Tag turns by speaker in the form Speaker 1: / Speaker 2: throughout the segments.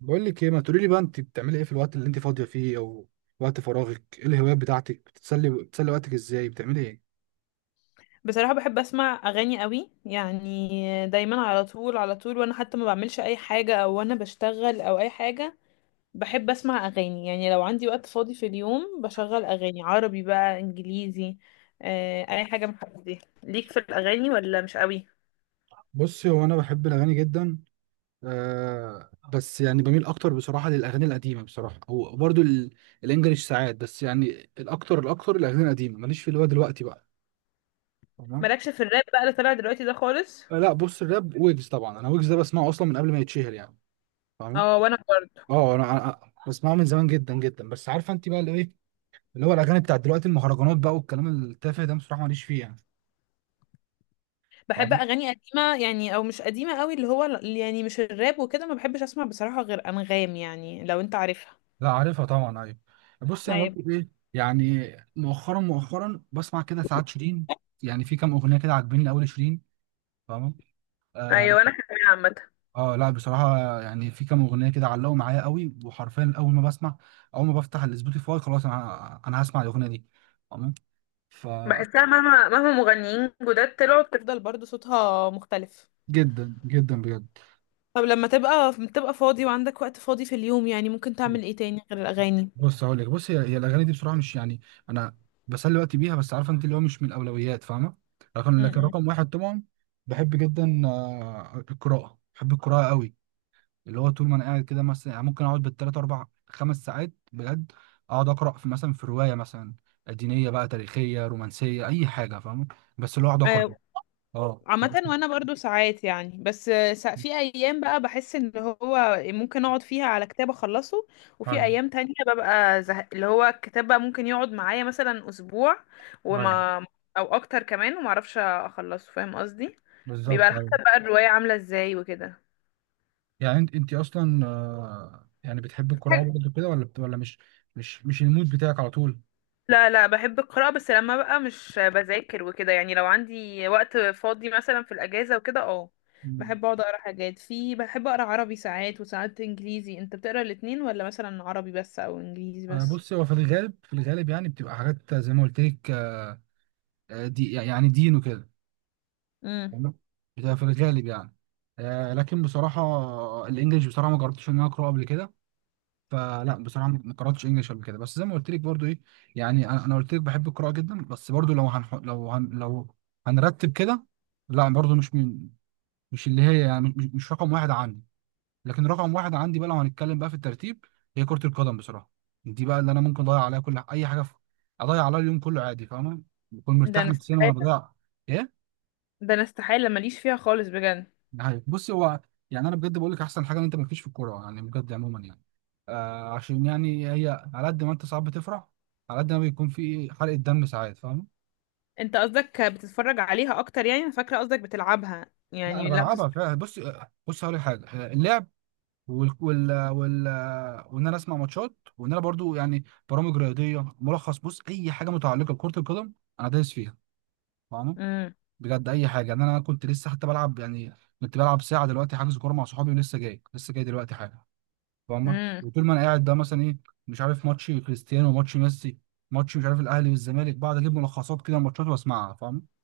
Speaker 1: بقول لك ايه، ما تقولي لي بقى انت بتعملي ايه في الوقت اللي انت فاضيه فيه او وقت فراغك؟ ايه الهوايات بتاعتك؟ بتتسلي بتسلي وقتك ازاي؟ بتعملي ايه؟
Speaker 2: بصراحة بحب أسمع أغاني قوي، يعني دايما على طول وأنا حتى ما بعملش أي حاجة أو أنا بشتغل أو أي حاجة. بحب أسمع أغاني يعني، لو عندي وقت فاضي في اليوم بشغل أغاني عربي بقى إنجليزي. أي حاجة من الحاجات دي ليك في الأغاني ولا مش قوي؟
Speaker 1: بصي، هو انا بحب الاغاني جدا. آه بس يعني بميل اكتر بصراحه للاغاني القديمه بصراحه، او برضو الانجليش ساعات، بس يعني الاكتر الاغاني القديمه. ماليش في اللي هو دلوقتي بقى. تمام.
Speaker 2: مالكش في الراب بقى اللي طالع دلوقتي ده خالص؟
Speaker 1: آه لا، بص الراب ويجز طبعا، انا ويجز ده بسمعه اصلا من قبل ما يتشهر يعني. فاهم؟
Speaker 2: اه، وانا برضه.
Speaker 1: اه، انا بسمعه من زمان جدا جدا، بس عارفه انت بقى اللي ايه، اللي هو الاغاني بتاعت دلوقتي المهرجانات بقى والكلام التافه ده بصراحه ماليش فيه يعني.
Speaker 2: بحب
Speaker 1: فاهم؟
Speaker 2: اغاني قديمه يعني، او مش قديمه قوي، اللي هو اللي يعني مش الراب وكده ما بحبش اسمع بصراحه غير انغام، يعني لو انت عارفها.
Speaker 1: لا عارفها طبعا، ايوه. بص انا
Speaker 2: ايوه،
Speaker 1: برضو ايه، يعني مؤخرا بسمع كده ساعات شيرين، يعني في كام اغنيه كده عاجبيني قوي شيرين. فاهمه؟ آه,
Speaker 2: ايوه انا كمان عامه.
Speaker 1: اه لا بصراحه يعني في كام اغنيه كده علقوا معايا قوي وحرفيا اول ما بفتح السبوتيفاي، خلاص انا هسمع الاغنيه دي. فاهمه ف
Speaker 2: بحسها مهما مغنيين جداد طلعوا بتفضل برضو صوتها مختلف.
Speaker 1: جدا جدا بجد.
Speaker 2: طب لما تبقى فاضي وعندك وقت فاضي في اليوم، يعني ممكن تعمل ايه تاني غير الاغاني؟
Speaker 1: بص هقول لك، هي الاغاني دي بصراحه مش يعني انا بسلي وقتي بيها، بس عارفه انت اللي هو مش من الاولويات فاهمه. لكن
Speaker 2: م-م.
Speaker 1: رقم واحد طبعا بحب جدا، القراءه. بحب القراءه قوي، اللي هو طول ما انا قاعد كده مثلا يعني ممكن اقعد بالثلاث اربع خمس ساعات بجد، اقعد اقرا في مثلا في روايه مثلا دينيه بقى، تاريخيه، رومانسيه، اي حاجه فاهمه. بس اللي هو اقعد اقرا.
Speaker 2: آه،
Speaker 1: اه
Speaker 2: عامة وانا برضو ساعات، يعني بس في ايام بقى بحس ان هو ممكن اقعد فيها على كتاب اخلصه، وفي
Speaker 1: ايوه
Speaker 2: ايام تانية ببقى زهق، اللي هو الكتاب بقى ممكن يقعد معايا مثلا اسبوع
Speaker 1: ايوه
Speaker 2: وما او اكتر كمان، وما اعرفش اخلصه، فاهم قصدي؟ بيبقى
Speaker 1: بالظبط،
Speaker 2: على
Speaker 1: ايوه.
Speaker 2: حسب بقى الرواية عاملة ازاي وكده.
Speaker 1: يعني انت اصلا يعني بتحب القراءه برضه كده، ولا مش مش المود بتاعك على طول؟
Speaker 2: لا، بحب القراءة، بس لما بقى مش بذاكر وكده، يعني لو عندي وقت فاضي مثلا في الأجازة وكده اه،
Speaker 1: مم.
Speaker 2: بحب اقعد اقرا حاجات في، بحب اقرا عربي ساعات وساعات انجليزي. انت بتقرا الاتنين ولا مثلا عربي بس او انجليزي بس؟
Speaker 1: بص هو في الغالب يعني بتبقى حاجات زي ما قلت لك، دي يعني دين وكده.
Speaker 2: امم.
Speaker 1: تمام؟ بتبقى في الغالب يعني لكن بصراحه الانجليش بصراحه ما جربتش ان انا اقراه قبل كده. فلا بصراحه ما قراتش انجليش قبل كده، بس زي ما قلت لك برضه ايه، يعني انا قلت لك بحب القراءه جدا، بس برضه لو لو هنرتب كده، لا برضه مش من، مش اللي هي يعني مش رقم واحد عندي. لكن رقم واحد عندي بقى لو هنتكلم بقى في الترتيب هي كرة القدم بصراحة. دي بقى اللي انا ممكن اضيع عليها كل اي حاجة، اضيع عليها اليوم كله عادي فاهمة، بكون
Speaker 2: ده
Speaker 1: مرتاح
Speaker 2: انا
Speaker 1: نفسيا وانا
Speaker 2: استحالة.
Speaker 1: بضيع. ايه؟
Speaker 2: ده انا استحالة ماليش فيها خالص بجد.
Speaker 1: ده حقيقي. بص هو يعني انا بجد بقول لك احسن حاجة ان انت مالكيش في الكورة يعني بجد عموما يعني. آه، عشان يعني هي على قد ما انت ساعات بتفرح على قد ما بيكون في حرقة دم ساعات فاهم.
Speaker 2: انت قصدك بتتفرج عليها اكتر؟ يعني انا فاكرة قصدك بتلعبها،
Speaker 1: لا انا
Speaker 2: يعني لا بتتفرج.
Speaker 1: بلعبها فعلا، بص هقول لك حاجة، اللعب وال وال وال وان انا اسمع ماتشات، وان انا برضو يعني برامج رياضيه، ملخص، بص اي حاجه متعلقه بكره القدم انا دايس فيها فاهمه.
Speaker 2: امم.
Speaker 1: بجد اي حاجه، يعني انا كنت لسه حتى بلعب، يعني كنت بلعب ساعه دلوقتي، حجز كوره مع صحابي، ولسه جاي دلوقتي حاجه فاهمه.
Speaker 2: امم.
Speaker 1: وطول ما انا قاعد ده مثلا ايه، مش عارف ماتش كريستيانو، ماتش ميسي، ماتش مش عارف الاهلي والزمالك، بعد اجيب ملخصات كده ماتشات واسمعها فاهمه.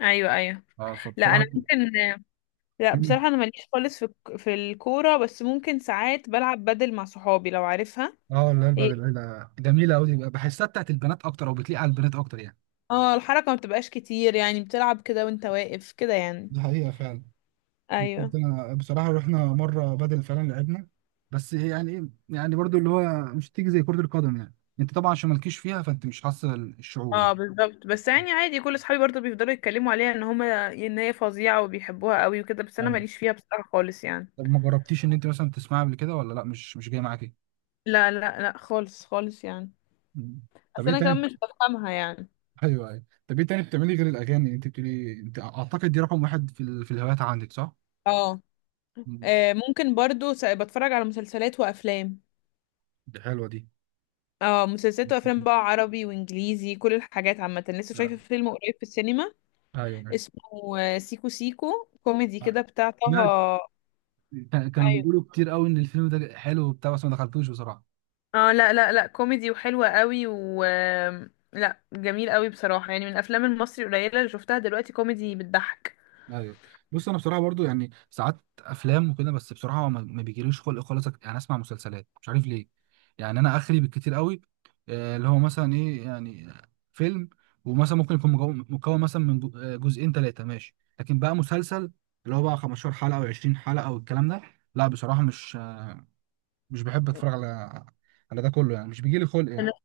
Speaker 2: ايوه، ايوه.
Speaker 1: اه
Speaker 2: لا انا
Speaker 1: فبصراحه.
Speaker 2: ممكن. لا بصراحة أنا ماليش خالص في في الكورة، بس ممكن ساعات بلعب بدل مع صحابي لو عارفها.
Speaker 1: اه لا،
Speaker 2: هي
Speaker 1: البدل ده جميله قوي، بحسها بتاعت البنات اكتر او بتليق على البنات اكتر يعني.
Speaker 2: اه الحركة ما بتبقاش كتير، يعني بتلعب كده وانت واقف كده يعني.
Speaker 1: دي حقيقة فعلا.
Speaker 2: ايوه.
Speaker 1: كنت انا بصراحه رحنا مره بدل فعلا لعبنا، بس هي يعني ايه، يعني برضو اللي هو مش تيجي زي كره القدم يعني. انت طبعا عشان مالكيش فيها فانت مش حاسه الشعور
Speaker 2: اه
Speaker 1: يعني.
Speaker 2: بالظبط، بس يعني عادي كل صحابي برضه بيفضلوا يتكلموا عليها ان هما ان هي فظيعة وبيحبوها قوي وكده، بس انا
Speaker 1: ايوه.
Speaker 2: ماليش فيها بصراحة خالص يعني.
Speaker 1: طب ما جربتيش ان انت مثلا تسمعها قبل كده ولا لا؟ مش جاي معاك ايه؟
Speaker 2: لا، خالص خالص يعني.
Speaker 1: مم. طب
Speaker 2: بس
Speaker 1: ايه
Speaker 2: انا
Speaker 1: تاني؟
Speaker 2: كمان مش بفهمها يعني.
Speaker 1: ايوه ايوه، طب ايه تاني بتعملي غير الاغاني؟ انت بتقولي انت، اعتقد دي رقم واحد في الهوايات عندك صح؟
Speaker 2: اه.
Speaker 1: مم.
Speaker 2: ممكن برضو بتفرج على مسلسلات وافلام.
Speaker 1: دي حلوه دي.
Speaker 2: اه، مسلسلات
Speaker 1: مم.
Speaker 2: وافلام بقى عربي وانجليزي كل الحاجات عامه. لسه
Speaker 1: آه،
Speaker 2: شايفه فيلم قريب في السينما
Speaker 1: ايوه ايوه.
Speaker 2: اسمه سيكو سيكو، كوميدي
Speaker 1: آه.
Speaker 2: كده بتاع طه.
Speaker 1: يعني كانوا
Speaker 2: ايوه.
Speaker 1: بيقولوا كتير قوي ان الفيلم ده حلو وبتاع، بس ما دخلتوش بصراحه.
Speaker 2: اه، لا كوميدي وحلوه قوي و لا جميل قوي بصراحه، يعني من الافلام المصري القليله اللي شفتها دلوقتي كوميدي بتضحك.
Speaker 1: ايوه. بص انا بصراحه برضو يعني ساعات افلام وكده، بس بصراحه ما بيجيليش خلق خالص يعني اسمع مسلسلات مش عارف ليه. يعني انا اخري بالكتير قوي اللي هو مثلا ايه يعني فيلم، ومثلا ممكن يكون مكون مثلا من جزئين ثلاثه ماشي، لكن بقى مسلسل اللي هو بقى 15 حلقه او 20 حلقه او الكلام ده، لا بصراحه مش بحب اتفرج على ده كله يعني مش بيجيلي خلق
Speaker 2: انا،
Speaker 1: يعني.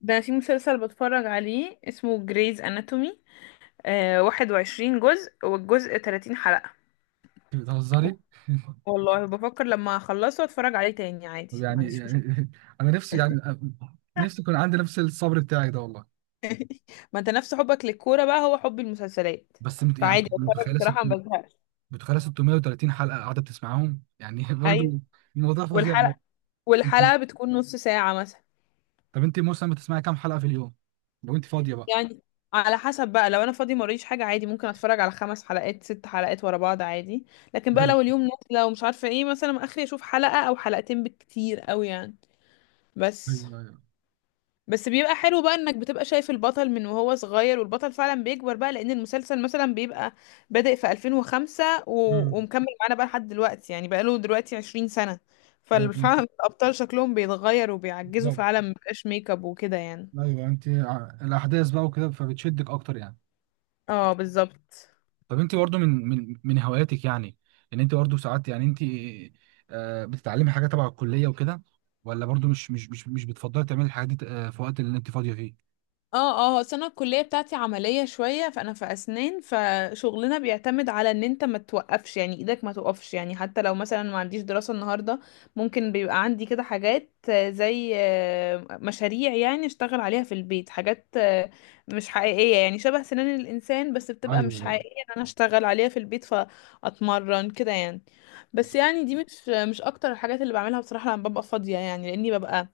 Speaker 2: ده أنا في مسلسل بتفرج عليه اسمه جريز اناتومي، آه 21 جزء والجزء 30 حلقه.
Speaker 1: بتهزري؟
Speaker 2: والله بفكر لما اخلصه اتفرج عليه تاني عادي،
Speaker 1: طب
Speaker 2: ما
Speaker 1: يعني.
Speaker 2: عنديش مشكله.
Speaker 1: انا نفسي يعني نفسي يكون عندي نفس الصبر بتاعك ده والله.
Speaker 2: ما انت نفس حبك للكورة بقى هو حب المسلسلات.
Speaker 1: بس مت- يعني
Speaker 2: فعادي بتفرج
Speaker 1: متخيله ست-
Speaker 2: بصراحة، ما بزهقش.
Speaker 1: متخيله 630 حلقه قاعده بتسمعهم يعني
Speaker 2: ايوه.
Speaker 1: برضو. الموضوع فظيع أوي.
Speaker 2: والحلقة والحلقة بتكون نص ساعة مثلا.
Speaker 1: طب انت مثلا بتسمعي كام حلقه في اليوم لو انت فاضيه بقى؟
Speaker 2: يعني على حسب بقى، لو انا فاضي موريش حاجة عادي ممكن اتفرج على خمس حلقات ست حلقات ورا بعض عادي، لكن بقى لو اليوم نازلة ومش عارفة ايه مثلا، اخري اشوف حلقة او حلقتين بالكتير قوي يعني. بس
Speaker 1: ايوه ايوه.
Speaker 2: بس بيبقى حلو بقى انك بتبقى شايف البطل من وهو صغير، والبطل فعلا بيكبر بقى لان المسلسل مثلا بيبقى بادئ في 2005 و...
Speaker 1: امم.
Speaker 2: ومكمل معانا بقى لحد دلوقتي، يعني بقى له دلوقتي 20 سنة.
Speaker 1: ايوه
Speaker 2: ففعلا الابطال شكلهم بيتغير وبيعجزوا
Speaker 1: بالظبط.
Speaker 2: فعلا، مبقاش ميك اب وكده يعني.
Speaker 1: ايوه انت الاحداث بقى وكده فبتشدك اكتر يعني.
Speaker 2: اه بالظبط.
Speaker 1: طب انت برضو من هواياتك، يعني ان انت برضو ساعات يعني انت بتتعلمي حاجه تبع الكليه وكده، ولا برضو مش بتفضلي تعملي الحاجات دي في وقت اللي انت فاضيه فيه؟
Speaker 2: اه، اه السنة الكلية بتاعتي عملية شوية، فأنا في أسنان فشغلنا بيعتمد على إن أنت ما توقفش، يعني إيدك ما توقفش، يعني حتى لو مثلا ما عنديش دراسة النهاردة ممكن بيبقى عندي كده حاجات زي مشاريع، يعني أشتغل عليها في البيت، حاجات مش حقيقية يعني، شبه سنان الإنسان بس بتبقى
Speaker 1: ايوه
Speaker 2: مش
Speaker 1: ايوه
Speaker 2: حقيقية، إن أنا أشتغل عليها في البيت فأتمرن كده يعني. بس
Speaker 1: بالظبط.
Speaker 2: يعني دي مش أكتر الحاجات اللي بعملها بصراحة لما ببقى فاضية، يعني لأني ببقى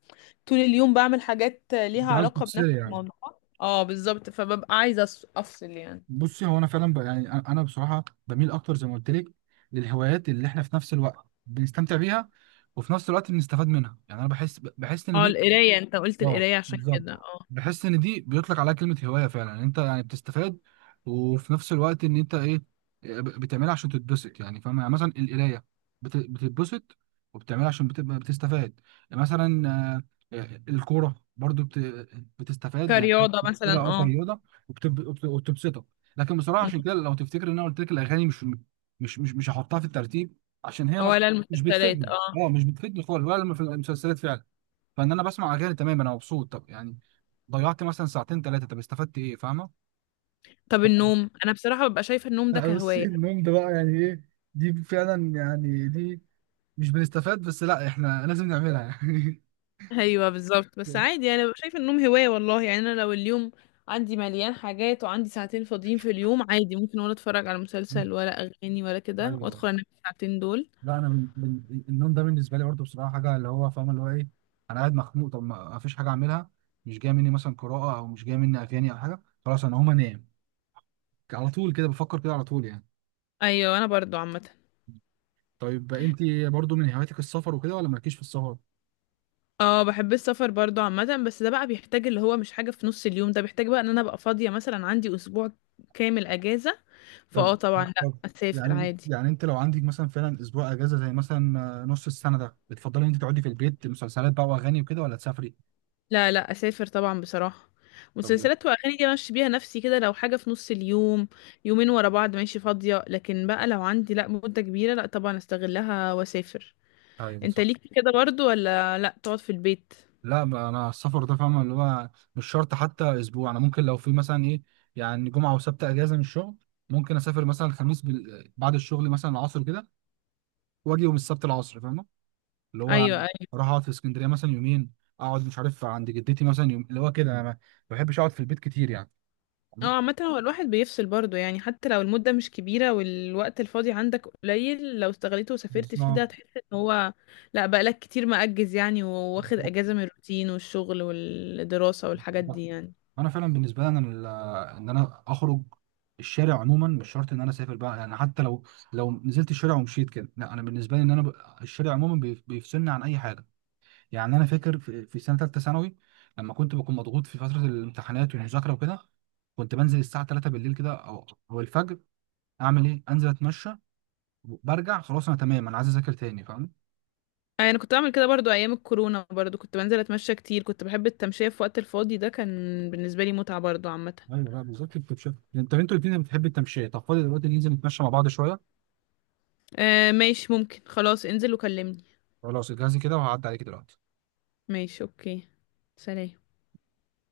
Speaker 2: طول اليوم بعمل حاجات ليها
Speaker 1: انت عايز
Speaker 2: علاقة بنفس
Speaker 1: تفصلي يعني.
Speaker 2: الموضوع، اه بالظبط، فببقى عايزة أفصل يعني.
Speaker 1: بصي هو انا فعلا يعني انا بصراحه بميل اكتر زي ما قلت لك للهوايات اللي احنا في نفس الوقت بنستمتع بيها وفي نفس الوقت بنستفاد منها، يعني انا بحس ان
Speaker 2: اه
Speaker 1: دي
Speaker 2: القراية، انت قلت
Speaker 1: اه
Speaker 2: القراية عشان
Speaker 1: بالظبط،
Speaker 2: كده اه.
Speaker 1: بحس ان دي بيطلق عليها كلمه هوايه فعلا، إن انت يعني بتستفاد وفي نفس الوقت ان انت ايه بتعملها عشان تتبسط، يعني فاهم يعني مثلا القرايه بتتبسط وبتعملها عشان بتبقى بتستفاد. مثلا الكوره برضو بتستفاد يعني
Speaker 2: كرياضة مثلا
Speaker 1: كده او
Speaker 2: اه.
Speaker 1: كرياضه وبتبسطك. لكن بصراحه
Speaker 2: مم.
Speaker 1: عشان كده لو تفتكر ان انا قلت لك الاغاني مش، مش هحطها في الترتيب عشان هي
Speaker 2: ولا
Speaker 1: مش
Speaker 2: المسلسلات
Speaker 1: بتفيدني.
Speaker 2: اه.
Speaker 1: اه مش بتفيدني خالص ولا لما في المسلسلات فعلا، فان انا بسمع اغاني تمام انا مبسوط، طب يعني ضيعت مثلا ساعتين ثلاثه، طب استفدت ايه فاهمه.
Speaker 2: طب
Speaker 1: ف-
Speaker 2: النوم، انا بصراحة ببقى شايفة النوم ده
Speaker 1: لا بص
Speaker 2: كهواية.
Speaker 1: النوم ده بقى يعني ايه، دي فعلا يعني دي مش بنستفاد بس لا احنا لازم نعملها يعني.
Speaker 2: ايوه بالظبط، بس عادي يعني ببقى شايفة النوم هواية والله، يعني انا لو اليوم عندي مليان حاجات وعندي ساعتين فاضيين في اليوم عادي ممكن، ولا اتفرج على مسلسل ولا اغاني ولا كده،
Speaker 1: ايوه.
Speaker 2: وادخل انام في الساعتين دول.
Speaker 1: لا، النوم ده بالنسبه لي برضه بصراحه حاجه اللي هو فاهم اللي هو ايه، انا قاعد مخنوق طب ما ما فيش حاجه اعملها، مش جايه مني مثلا قراءه او مش جايه مني اغاني او حاجه، خلاص انا هقوم انام على طول، كده بفكر كده على طول يعني.
Speaker 2: ايوه انا برضو عامة.
Speaker 1: طيب انت برضه من هواياتك السفر وكده ولا مالكيش في السفر؟
Speaker 2: اه بحب السفر برضو عامة، بس ده بقى بيحتاج، اللي هو مش حاجة في نص اليوم، ده بيحتاج بقى ان انا ابقى فاضية مثلا عندي اسبوع كامل اجازة،
Speaker 1: طب
Speaker 2: فاه طبعا لا
Speaker 1: طب
Speaker 2: اسافر
Speaker 1: يعني
Speaker 2: عادي.
Speaker 1: يعني انت لو عندك مثلا فعلا اسبوع اجازه زي مثلا نص السنه ده، بتفضلي ان انت تقعدي في البيت مسلسلات بقى واغاني وكده ولا تسافري؟
Speaker 2: لا اسافر طبعا بصراحة،
Speaker 1: طب
Speaker 2: مسلسلات واغاني دي ماشي بيها نفسي كده لو حاجة في نص اليوم، يومين ورا بعض ماشي فاضية، لكن بقى لو عندي، لا مدة كبيرة لا طبعا استغلها واسافر.
Speaker 1: ايوه
Speaker 2: انت
Speaker 1: صح.
Speaker 2: ليك في كده برضو ولا لا تقعد في البيت؟
Speaker 1: لا ما انا السفر ده فاهمه اللي هو مش شرط حتى اسبوع، انا ممكن لو في مثلا ايه، يعني جمعه وسبت اجازه من الشغل، ممكن اسافر مثلا الخميس بعد الشغل مثلا العصر كده واجي يوم السبت العصر فاهمه؟ اللي هو
Speaker 2: ايوه.
Speaker 1: اروح اقعد في اسكندريه مثلا يومين، اقعد مش عارف عند جدتي مثلا يوم، اللي هو كده انا ما بحبش اقعد في البيت كتير يعني.
Speaker 2: اه عامة هو الواحد بيفصل برضه، يعني حتى لو المدة مش كبيرة والوقت الفاضي عندك قليل لو استغليته وسافرت فيه ده
Speaker 1: بالظبط.
Speaker 2: هتحس ان هو لا بقالك كتير مأجز يعني، وواخد
Speaker 1: بالظبط.
Speaker 2: اجازة من الروتين والشغل والدراسة والحاجات دي يعني.
Speaker 1: انا فعلا بالنسبه لي انا ان انا اخرج الشارع عموما، مش شرط ان انا اسافر بقى يعني، حتى لو لو نزلت الشارع ومشيت كده، لا انا بالنسبه لي ان انا الشارع عموما بيفصلني عن اي حاجه. يعني انا فاكر في سنه ثالثه ثانوي لما كنت بكون مضغوط في فتره الامتحانات والمذاكره وكده كنت بنزل الساعه 3 بالليل كده او الفجر، اعمل ايه، انزل اتمشى برجع خلاص انا تمام انا عايز اذاكر تاني فاهم.
Speaker 2: يعني انا كنت بعمل كده برضه ايام الكورونا، برضه كنت بنزل اتمشى كتير، كنت بحب التمشية في وقت الفاضي ده، كان بالنسبة لي متعة برضه عامة.
Speaker 1: ايوه لا بالظبط التمشيه، انت انتوا الاثنين بتحب التمشيه. طب فاضي دلوقتي ننزل نتمشى مع بعض شويه؟
Speaker 2: آه ماشي، ممكن خلاص انزل وكلمني.
Speaker 1: خلاص اجهزي كده وهعدي عليك دلوقتي.
Speaker 2: ماشي اوكي. سلام.